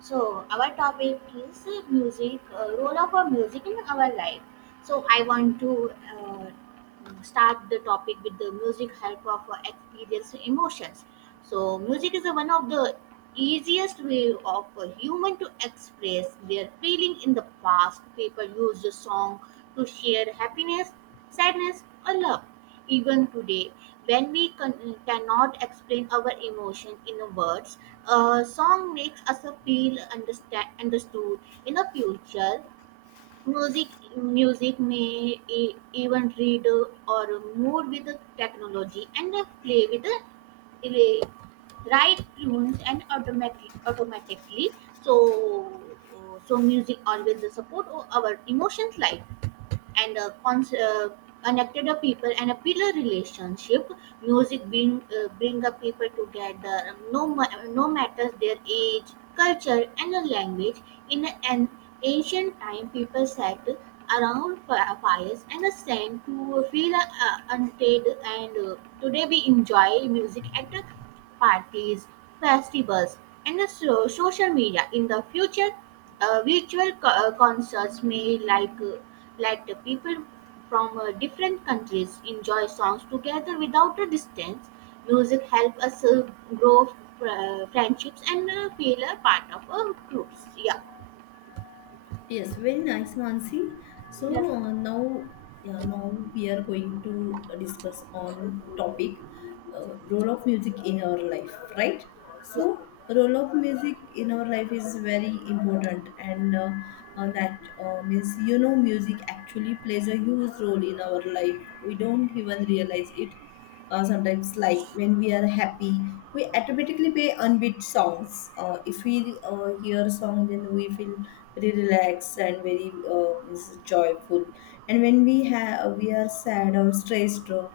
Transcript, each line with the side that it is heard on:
right: So our topic is music, role of our music in our life. So I want to uh, start the topic with the music help of experience emotions. So music is one of the easiest way of a human to express their feeling in the past. People used the song to share happiness, sadness, or love. Even today, when we cannot explain our emotion in words, a song makes us feel understood. In the future, music music may even read or move with the technology and play with the ele- right tunes and automatically. So so music always support our emotions life and connected a people and a pillar relationship music bring a people together no matters their age culture and a language in an ancient time people sat around fires and a sang to feel untamed and today we enjoy music at parties festivals and social media in the future virtual concerts may like let the people from different countries enjoy songs together without a distance. Music help us grow friendships and feel a part of a groups. Yeah.
left: Yes, very nice, Mansi. So
right: Yes.
left: uh, now, yeah, now we are going to discuss on topic role of music in our life, right?
right: Yeah,
left: So role of music in our life is very important, and that means you know music actually plays a huge role in our life we don't even realize it sometimes like when we are happy we automatically play unbeat songs if we hear a song then we feel very relaxed and very is joyful and when we are sad or stressed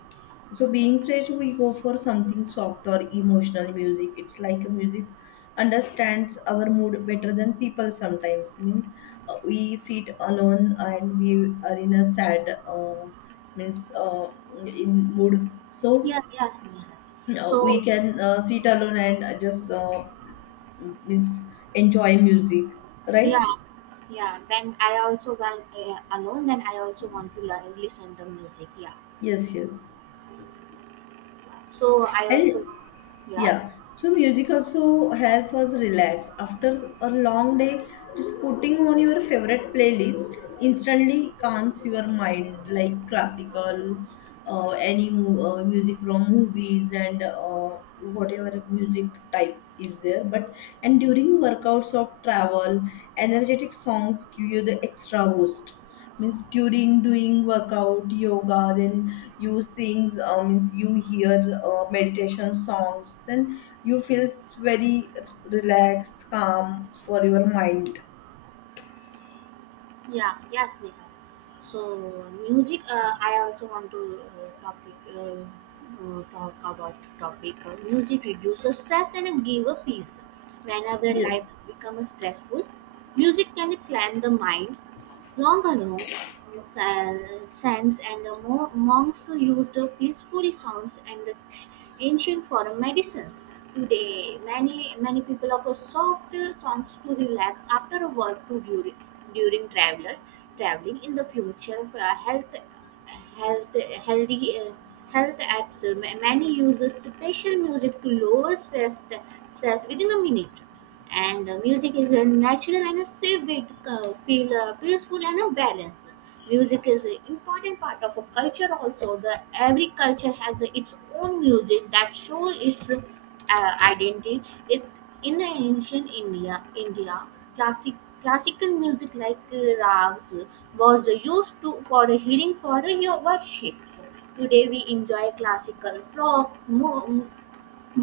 left: so being straight, we go for something soft or emotional music. It's like a music understands our mood better than people sometimes. Means we sit alone and we are in a sad means in mood. So
right: yeah, yes, Neha.
left: we
right: So
left: can sit alone and just means enjoy music, right?
right: yeah, yeah. When I also went alone, then I also want to listen the music. Yeah.
left: Yes, yes.
right: So I also
left: And
right: yeah.
left: yeah, so music also help us relax after a long day. Just putting on your favorite playlist instantly calms your mind, like classical, music from movies and whatever music type is there. But and during workouts of travel, energetic songs give you the extra boost means during doing workout yoga then you sings means you hear meditation songs then you feel very relaxed calm for your mind.
right: Yeah, yes, Neha. So, music. I also want to topic talk about topic. Music reduces stress and give a peace. Whenever
left: Yeah.
right: life becomes stressful, music can calm the mind Longalong saints and the monks used peaceful sounds and the ancient for medicines. Today, many people offer soft songs to relax after a work to during traveler traveling. In the future, health healthy health apps many use special music to lower stress within a minute and music is a natural and a safe way to feel peaceful and a balance music is an important part of a culture also the every culture has its own music that show its identity it in the ancient india classic classical music like rags was used to for a healing for a your worship today we enjoy classical rock mo.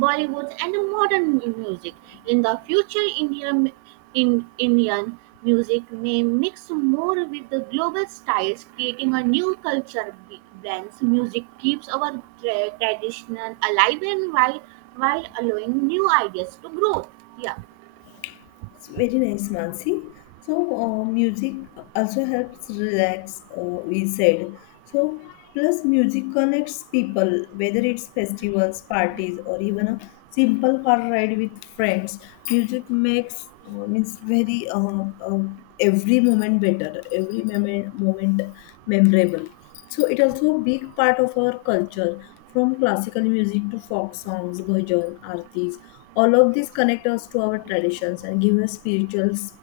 right: Bollywood and modern music. In the future, Indian music may mix more with the global styles, creating a new culture blends. Music keeps our tradition alive and while allowing new ideas to grow. Yeah.
left: It's very nice, Mansi. So, music also helps relax, we said. So, plus music connects people, whether it's festivals, parties, or even a simple car ride with friends. Music makes means very uh, every moment better, every moment memorable. So it also big part of our culture, from classical music to folk songs, bhajan, aartis. All of these connect us to our traditions and give us spiritual s-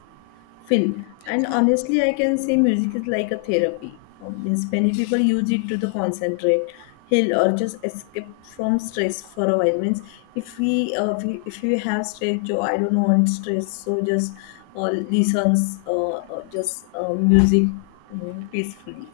left: feel. And honestly, I can say music is like a therapy. Means many people use it to the concentrate, heal, or just escape from stress for a while. Means if we, we if you have stress, so I don't want stress, so just uh, listens, just music peacefully,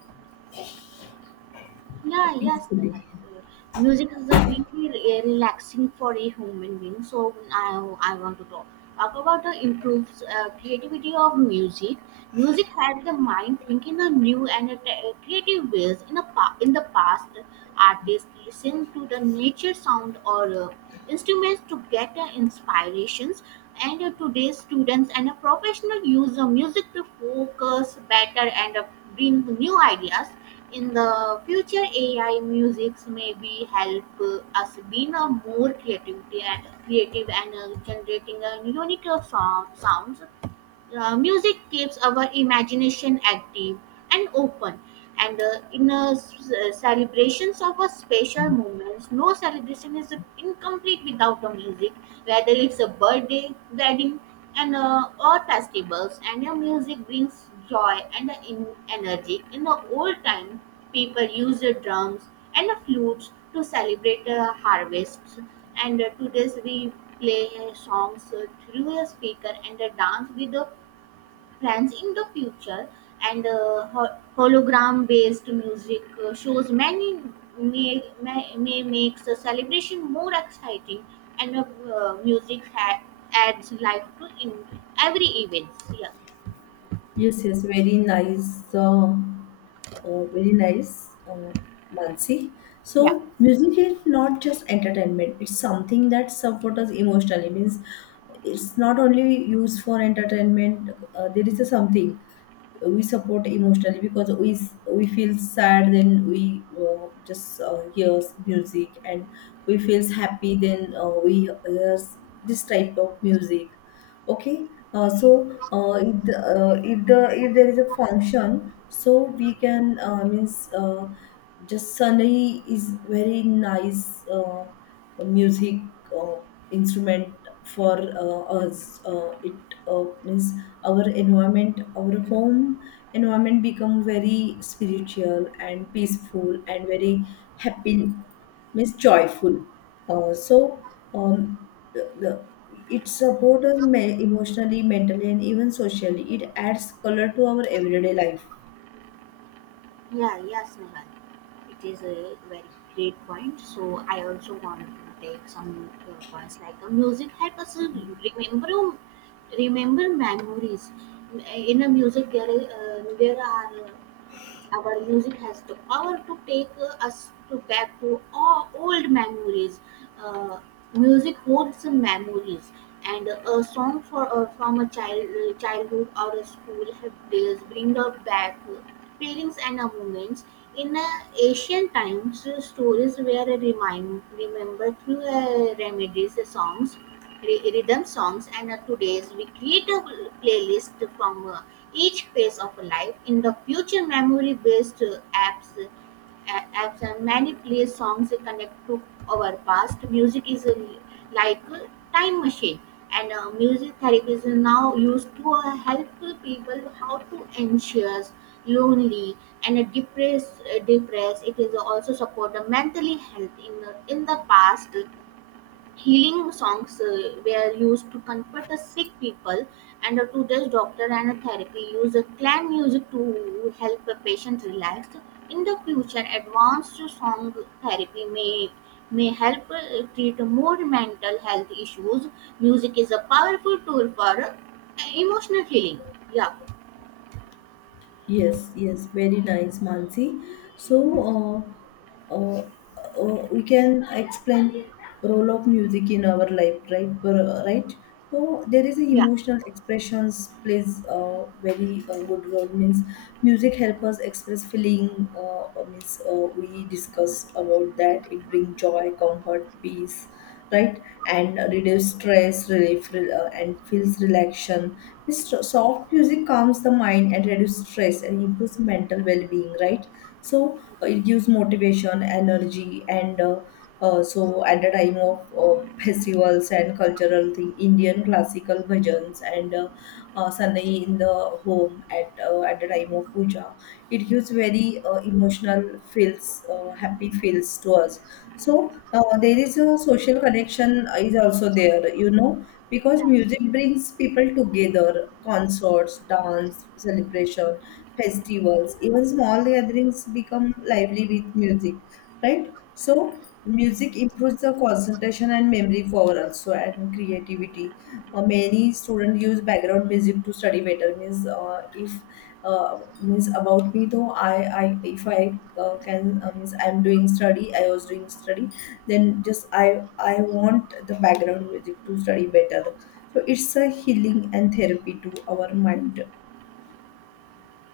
right: Yeah, yes, they help.
left: peacefully.
right: Music is a really relaxing for a human being. So I want to talk about the improves creativity of music. Music helps the mind think in a new and a creative ways. In a in the past, artists listen to the nature sound or instruments to get inspirations. And today's students and a professional use the music to focus better and bring new ideas in the future ai musics may be help us being a more creativity and creative and generating a unique sounds music keeps our imagination active and open and celebrations of a special moments no celebration is incomplete without a music whether it's a birthday wedding and or festivals and your music brings joy and in energy in the old time people used the drums and the flutes to celebrate harvests and today's we play songs through a speaker and dance with the plans in the future and hologram based music shows many may makes the celebration more exciting and music adds life to in every event yeah.
left: Yes, yes, very nice, Mansi.
right: Yeah.
left: So, music is not just entertainment, it's something that supports us emotionally. Means it's not only used for entertainment, there is a something we support emotionally because we feel sad then we just hears music and we feels happy then we hears this type of music. Okay. If, the, if the if there is a function so we can means just sunny is very nice music uh, instrument for us it means our environment our home environment become very spiritual and peaceful and very happy means joyful uh, so um, the, the, it supports us me- emotionally mentally and even socially it adds color to our everyday life.
right: Yeah, yes, Nihal. It is a very great point, so I also want to take some points like music helps us remember remember memories in a music there are our music has the power to take us to back to all old memories. Uh, music holds some memories, and a song for from a child childhood or a school have days bring us back feelings and moments. In ancient times, stories were remind remembered through remedies, songs rhythm songs and today's we create a playlist from each phase of life in the future memory based apps and many play songs connect to our past music is like a time machine and music therapy is now used to help people how to anxious lonely and depressed it is also support the mentally health in in the past. Healing songs were used to comfort the sick people, and today's doctor and therapy use clan music to help a patient relax. In the future, advanced song therapy may help treat more mental health issues. Music is a powerful tool for emotional healing. Yeah.
left: Yes, yes, very nice, Mansi. So, uh, uh, we can explain role of music in our life, right? Right. So there is a
right: Yeah,
left: emotional expressions plays a very good role. Means music help us express feeling. Means We discuss about that. It brings joy, comfort, peace, right, and reduce stress relief and feels relaxation. This soft music calms the mind and reduce stress and improves mental well-being, right? So it gives motivation energy and so at the time of festivals and cultural thing indian classical bhajans and Sunday in the home at the time of puja, it gives very emotional feels happy feels to us. So there is a social connection is also there, you know, because
right: yeah.
left: music brings people together. Concerts, dance, celebration, festivals, even small gatherings become lively with music, right? So music improves the concentration and memory power also and creativity. Many students use background music to study better. Means if means about me though, I if I can means I'm doing study, I was doing study, then just I want the background music to study better, so it's a healing and therapy to our mind.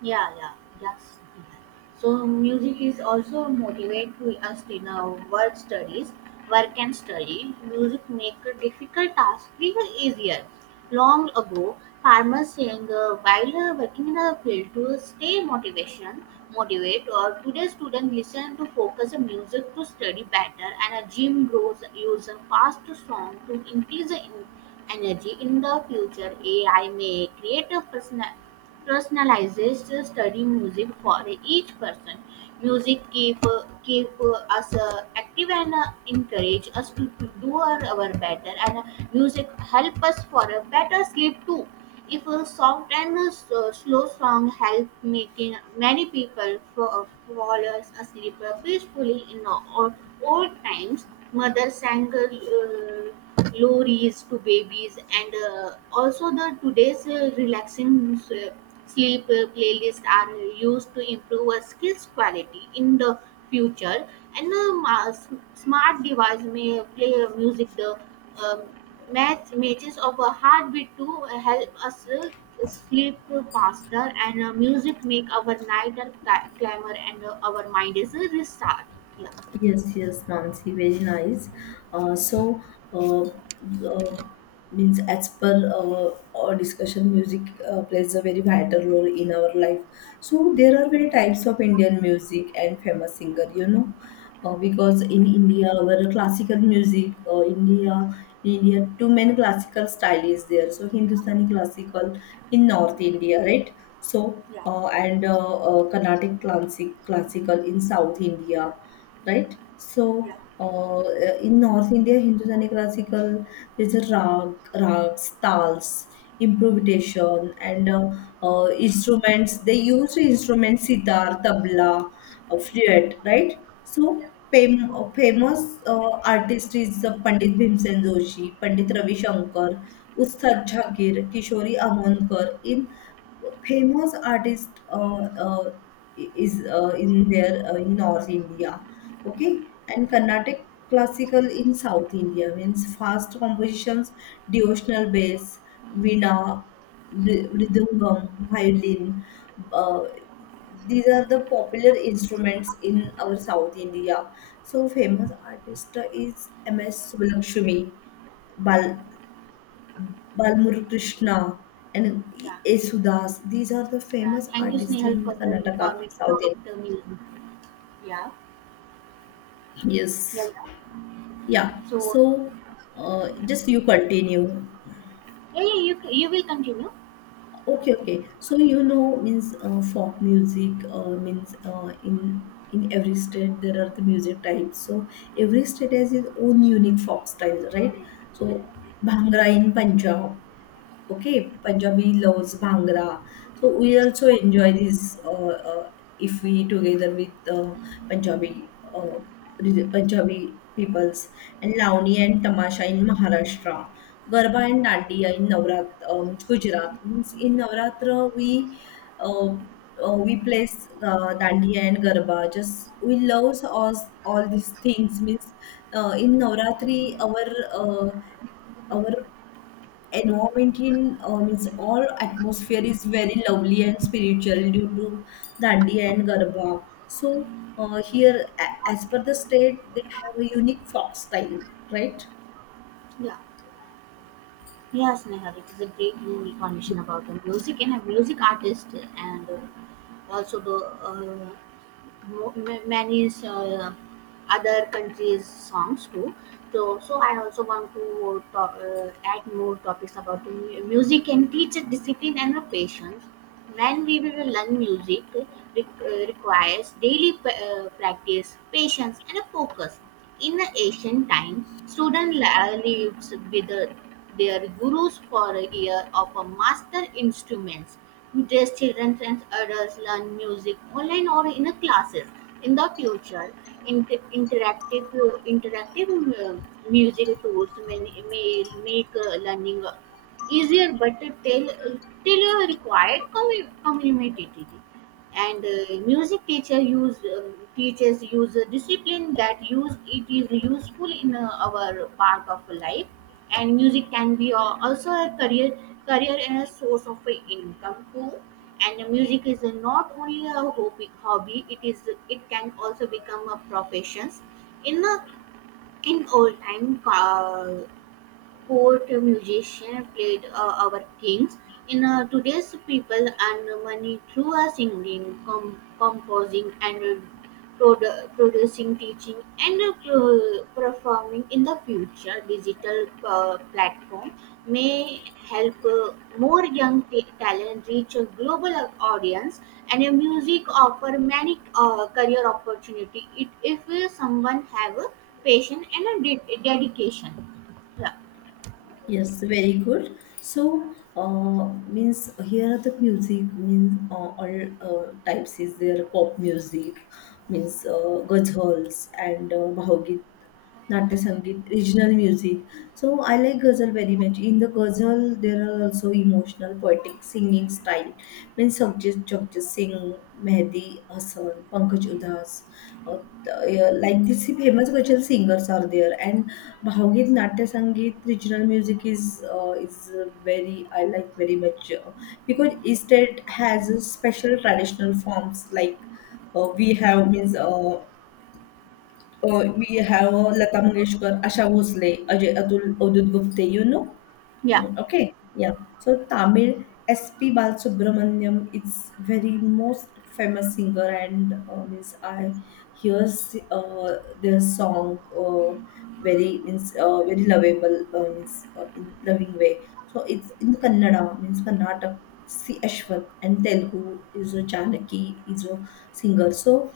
right: Yeah, yeah, yes. Yeah. So music is also motivate to us in our work and study. Music make a difficult task feel easier. Long ago, farmers sang while working in a field to stay motivate. Or today, students listen to focus on music to study better, and a gym grows use a fast song to increase the energy. In the future, AI may create a personalized study music for each person. Music keep us active and encourage us to do our better. And music help us for a better sleep too. If a soft and a slow song help making many people fall asleep peacefully in the old times, mother sang. Lorries to babies and also the today's relaxing sleep playlist are used to improve our skills quality in the future and smart device may play music the um, matches of a heartbeat to help us sleep faster and music make our night and clamor and our mind is a restart Yeah,
left: Yes, yes, Mansi, very nice. Uh, so, uh, uh, Means as per our discussion, music plays a very vital role in our life. So there are very types of Indian music and famous singer, you know, because in India, our classical music, in India, too many classical style is there. So Hindustani classical in North India, right? So and Carnatic classical in South India, right? So, uh, in North India, Hindustani classical, there's a rags, tals, improvisation, and instruments. They use instruments, sitar, tabla, flute, right? So, famous artist is Pandit Bhimsen Joshi, Pandit Ravi Shankar, Ustad Jagir, Kishori Amonkar. In famous artist is in there in North India. Okay. And carnatic classical in south india means fast compositions, devotional bass, veena, mridangam, violin, uh, these are the popular instruments in our south india. So famous artist is ms Subbulakshmi, bal balmurukrishna and
right: yeah,
left: yesudas, these are the
right: yeah.
left: famous
right: Thank you,
left: artists
right: Snehal,
left: in
right: for the
left: karnataka
right: information
left: south
right: about the music. Yeah,
left: india. Yes.
right: yeah, yeah.
left: Yeah.
right: So,
left: So, just you continue.
right: yeah, yeah, you will continue.
left: Okay, okay. So you know means folk music means in every state there are the music types. So every state has its own unique folk style, right? So Bhangra in Punjab. Okay, Punjabi loves Bhangra. So we also enjoy this if we together with Punjabi Punjabi peoples, and Launi and Tamasha in Maharashtra. Garba and Dandiya in Navrat, Gujarat. Means in Navratra uh, we plays Dandiya and Garba. Just we love all these things. Means in Navratri our environment in means all atmosphere is very lovely and spiritual due to dandiya and garba. So here as per the state they have a unique folk style, right.
right: Yeah. Yes, Neha, it is a great new information about the music and a music artist, and also the many other countries' songs too. So, so I also want to talk, add more topics about the music and teach a discipline and a patience. When we will learn music, requires daily practice, patience, and a focus. In the ancient time, students lived with their gurus for a year of a master instruments. Today's children and adults learn music online or in a classes. In the future, interactive interactive um, music tools may make learning easier, but till required community and music teacher use teachers use a discipline that use it is useful in our part of life and music can be also a career and a source of income too and music is not only a hobby it is it can also become a profession in a in old time poet, musician, played our things in today's people and money through our singing, composing, and producing, teaching, and performing in the future. Digital platform may help more young talent reach a global audience, and music offer many career opportunity. It if someone have a passion and a dedication. Yeah.
left: Yes, very good. So, means here are the music means all types is there: pop music, means ghazals and bhavageet, natya sangeet, regional music. So I like ghazal very much. In the ghazal, there are also emotional, poetic singing style, mean Sarjeet Jagjeet Singh, Mehdi Hasan, Pankaj Udas, like these famous cultural singers are there. And Bhavagat Natya Sangeet, regional music is very I like very much because each state has a special traditional forms like we have means. We have Lata Mangeshkar, Asha Bhosle, Ajay Atul, Avadhut Gupte, you know.
right: Yeah.
left: Mm. Okay, yeah. So Tamil S.P. Balasubramaniam is very most famous singer, and means I hear their song very means very lovable means in loving way. So it's in Kannada means Karnataka. C. Ashwath, and Telugu is a Janaki is a singer. So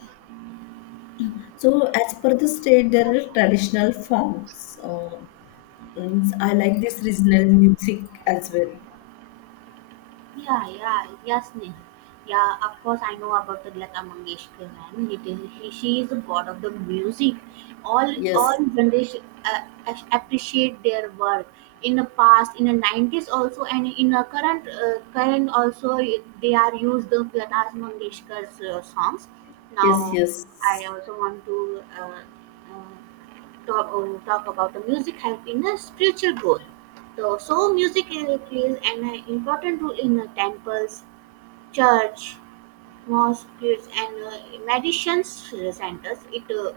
left: so as per the state, there are traditional forms. Means I like this regional music as well.
right: Yeah, yeah, yes, Neha. Yeah, of course I know about the Lata Mangeshkar man. It is she is the god of the music.
left: Yes,
right: All generation appreciate their work. In the past, in the 90s also, and in the current also, they are used the Lata Mangeshkar's songs.
left: yes,
right: Now, I
left: yes,
right: also want to uh, talk talk about the music help in the spiritual growth. So, so music really plays an important role in the temples, church, mosques, and meditation centers. It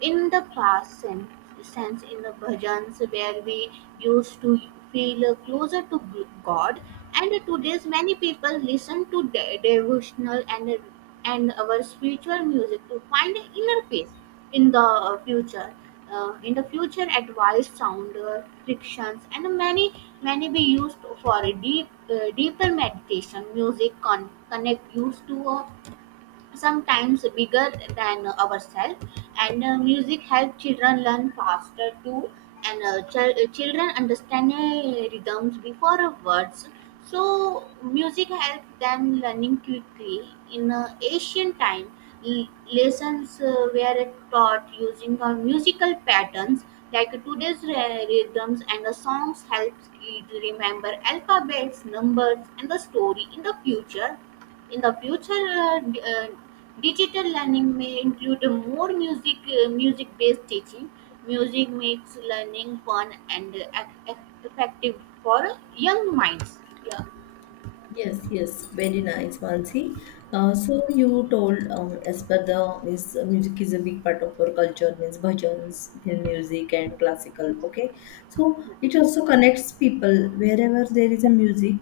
right: in the past sense in the bhajans where we used to feel closer to god, and today's many people listen to devotional and our spiritual music to find inner peace. In the future, in the future advanced sound frictions and many many be used for a deep deeper meditation music connect used to a sometimes bigger than ourselves. And music helps children learn faster too, and children understand rhythms before words, so music helps them learning quickly. In ancient time, lessons were taught using musical patterns, like today's rhythms and the songs helps kids remember alphabets, numbers, and the story. In the future, in the future, digital learning may include more music, music based teaching. Music makes learning fun and effective for young minds. Yeah,
left: yes, yes. Very nice, Mansi. So you told as per the means music is a big part of our culture, means bhajans, film music, and classical. Okay, so it also connects people wherever there is a music,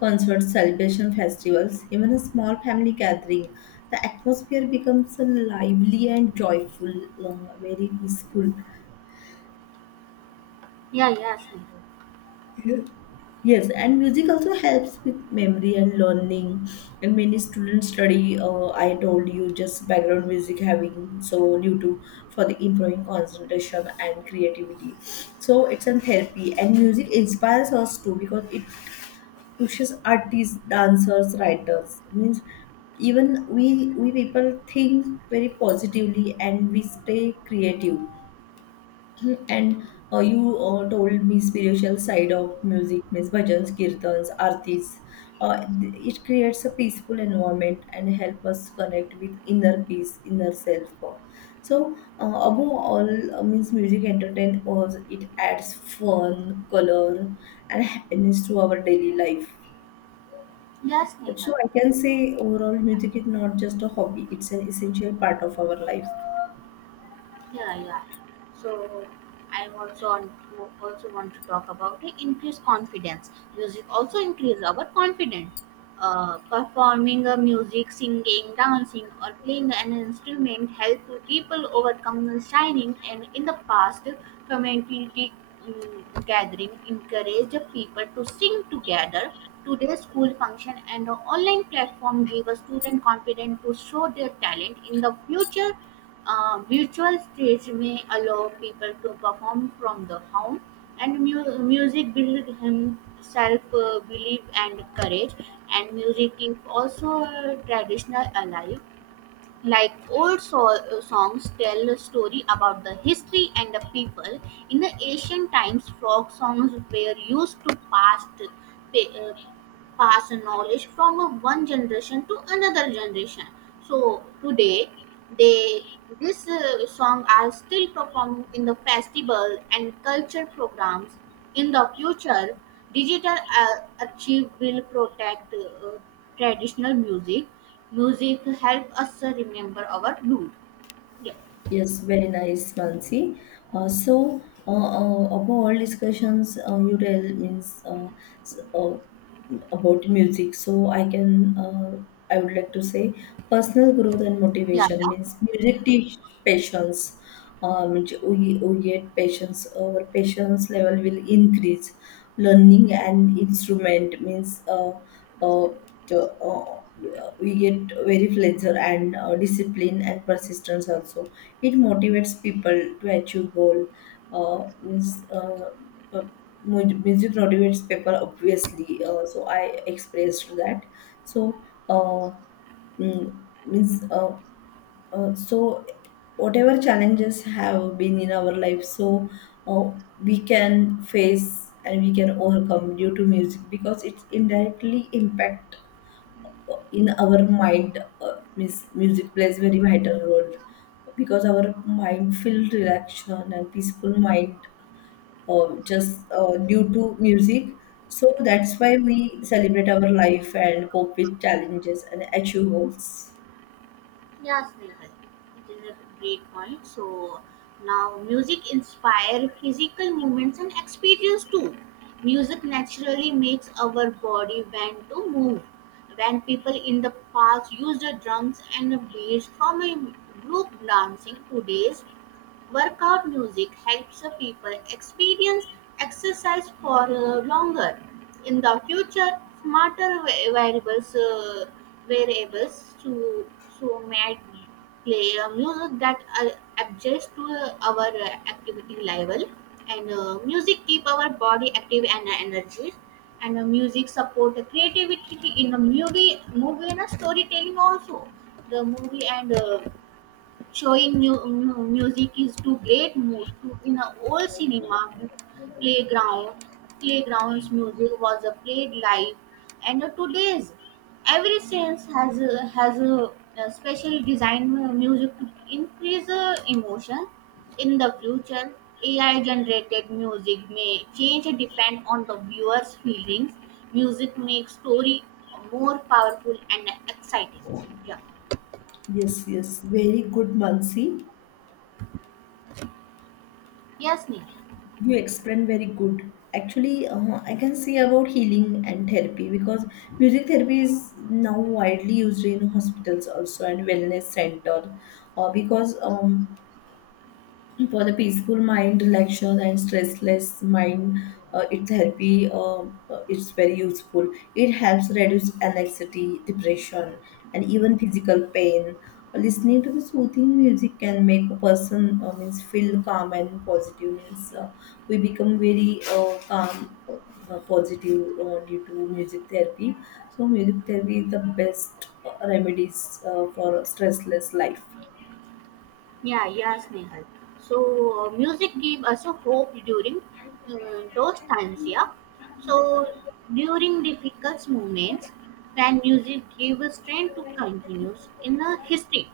left: concerts, celebration, festivals, even a small family gathering. The atmosphere becomes lively and joyful, very peaceful.
right: yeah, yes, Neha.
left: Yes, and music also helps with memory and learning. And many students study, I told you, just background music having, so due to for the improving concentration and creativity. So it's a therapy, and music inspires us too because it pushes artists, dancers, writers. Means even we people think very positively and we stay creative, and you told me spiritual side of music means bhajans, kirtans, artis. It creates a peaceful environment and help us connect with inner peace, inner self. So above all means music entertain us. It adds fun, color, and happiness to our daily life.
right: Yes,
left: So
right: Neha.
left: I can say overall music is not just a hobby; it's an essential part of our life.
right: Yeah, yeah. So I also also want to talk about the increased confidence. Music also increase our confidence. Performing a music, singing, dancing, or playing an instrument help people overcome the shining. And in the past, community gathering encourage people to sing together. Today, school function and the online platform give a student confidence to show their talent. In the future, a virtual stage may allow people to perform from the home, and music builds himself belief and courage. And music keeps also traditional alive, like old songs tell a story about the history and the people. In the ancient times, folk songs were used to past pass knowledge from a one generation to another generation, so today they this song are still performed in the festival and culture programs. In the future, digital archive will protect traditional music. Music help us remember our root. Yeah,
left: Yes, very nice, Mansi. Above all discussions, you tell means s- uh, about music. So, I can I would like to say personal growth and
right: yeah,
left: motivation
right: yeah.
left: means music teach patience. Which we get patience, our patience level will increase. Learning and instrument means uh, to, uh, we get very pleasure and discipline and persistence also. It motivates people to achieve goal. uh, means uh, uh, Music motivates people obviously, so I expressed that. So uh, mm, means so whatever challenges have been in our life, so uh, we can face and we can overcome due to music because it's indirectly impact in our mind. Means Music plays very vital role because our mind feel relaxation and peaceful mind, just due to music. So that's why we celebrate our life and cope with challenges and achieve goals.
right: Yes, Neeraj, it is a great point. So now music inspire physical movements and experience too. Music naturally makes our body want to move. When people in the past used the drums and beats from a group dancing, today's workout music helps the people experience exercise for longer. In the future, smarter variables, variables to so might play a music that adjusts to our activity level. And music keep our body active and energy. And music support the creativity in a movie and a storytelling also. The movie and showing music is to great mood to in a old cinema, playground, playgrounds music was a played live. And today's every sense has a special design music to increase emotion. In the future, AI generated music may change depend on the viewer's feelings. Music makes story more powerful and exciting. Yeah,
left: Yes, yes, very good, Mansi.
right: yes, Neil.
left: You explain very good. Actually, I can say about healing and therapy because music therapy is now widely used in hospitals also and wellness center. Because for the peaceful mind relaxation and stressless mind, uh, it therapy uh, it's very useful. It helps reduce anxiety depression and even physical pain. Listening to the soothing music can make a person means feel calm and positive means we become very calm positive due to music therapy. So music therapy is the best remedies for a stressless life.
right: Yeah, yes, Nehal. So music gave us a hope during uh, those times, yeah. So during difficult moments, when music gave us strength to continue in the history.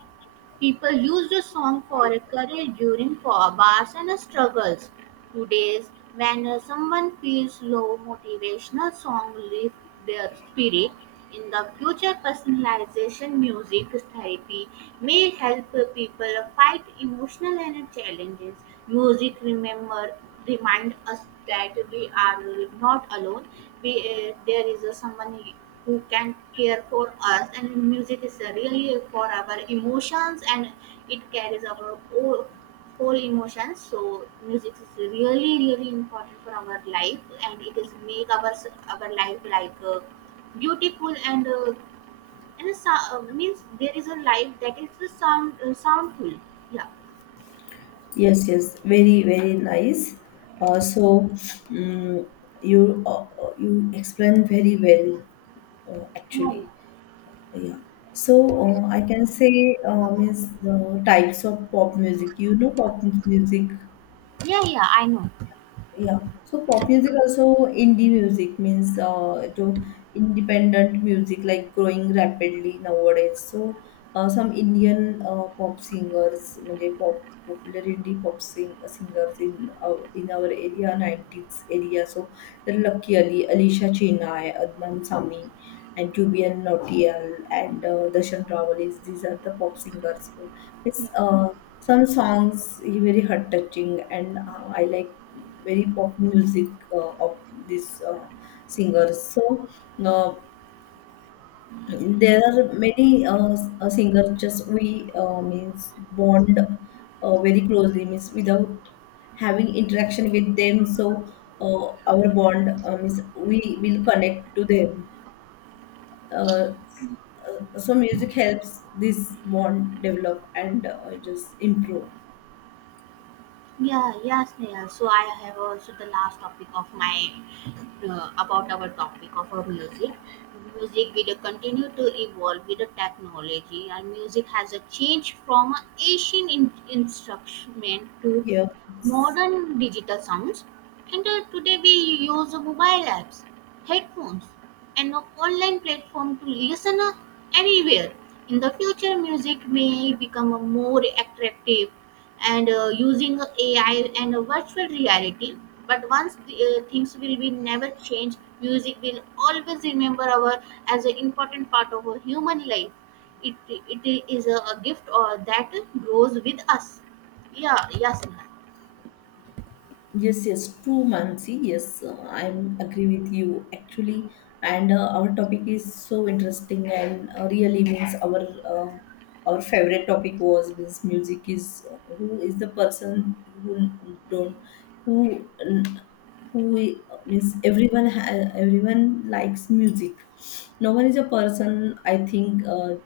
right: People used a song for a career during bars and struggles. Today, when someone feels low, motivational song lift their spirit. In the future, personalization music therapy may help people fight emotional and challenges. Music remember remind us that we are not alone. We, there is a someone who can care for us, and music is really for our emotions, and it carries our whole emotions. So music is really really important for our life, and it is make our life like beautiful and a, means there is a life that is the sound soundful. Yeah.
left: Yes, yes, very, very nice. Uh, so mm you explained very well,
right: Yeah,
left: actually. Yeah. So I can say means the types of pop music. You know pop music.
right: yeah. Yeah, I know.
left: Yeah. So pop music also indie music means to independent music like growing rapidly nowadays. So some Indian pop singers, म्हणजे pop pop singers in in our area 90s area. So there are Lucky Ali, Alicia Chennai, Adnan Sami, and Jubian Nautiyal and Darshan Rawal. These are the pop singers. It's Some songs very heart touching and I like very pop music of these singers. So uh, there are many singers just we means bond very closely means without having interaction with them. So uh, our bond means we will connect to them. Uh, so music helps this bond develop and just improve.
right: Yeah, yeah, Sneha. So I have also the last topic of my about our topic of our music. Music will continue to evolve with the technology, and music has a change from a ancient instrument to
left: Yeah.
right: modern digital sounds. And today we use mobile apps, headphones, and an online platform to listen anywhere. In the future, music may become a more attractive and using AI and virtual reality. But once the, things will be never change, music will always remember our as an important part of our human life. It is a gift or that grows with us. Yeah, yes, yeah, Simran.
left: Yes, yes, true, Mansi. Yes, I'm agree with you actually. And our topic is so interesting, and really means uh, our favorite topic was means music is who is the person who don't who who means everyone everyone likes music. No one is a person I think.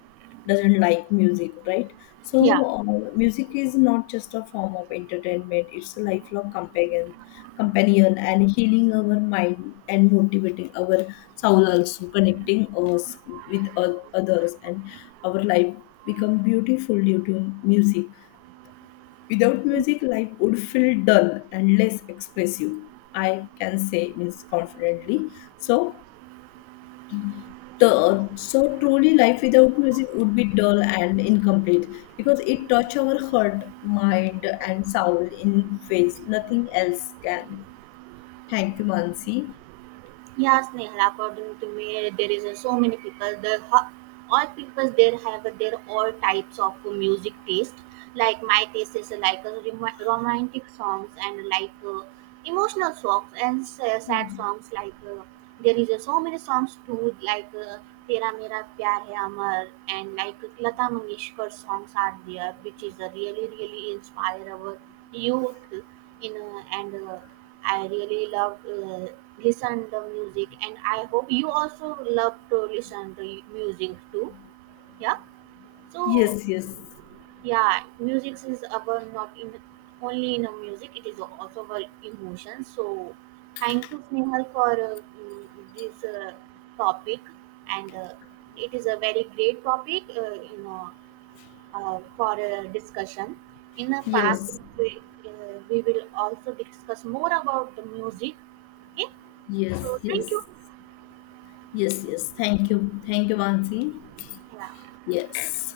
left: Doesn't like music, right? So
right: Yeah.
left: music is not just a form of entertainment, it's a lifelong companion, and healing our mind and motivating our soul, also connecting us with others, and our life become beautiful due to music. Without music life would feel dull and less expressive, I can say means confidently. So the, so truly life without music would be dull and incomplete because it touch our heart mind and soul in ways nothing else can. Thank you, Mansi.
right: Yes, Nehal, according to me, there is so many people. The all people there have their all types of music taste. Like my taste is like romantic songs and like emotional songs and sad songs. Like there is so many songs too, like Tera Mera Pyar Hai Amar and like Lata Mangeshkar songs are there, which is really really inspire our youth in and. I really love listen the music, and I hope you also love to listen to music too. Yeah. So
left: Yes, yes,
right: yeah, music is about not in only in a music; it is also about emotions. So thank you, Snehal, for this topic, and it is a very great topic. You know, for a discussion. In the past,
left: yes,
right: we, uh, we will also discuss more about the music. Okay,
left: yes,
right: so thank you.
left: yes, yes, yes. Thank you, thank you, Mansi. Yes.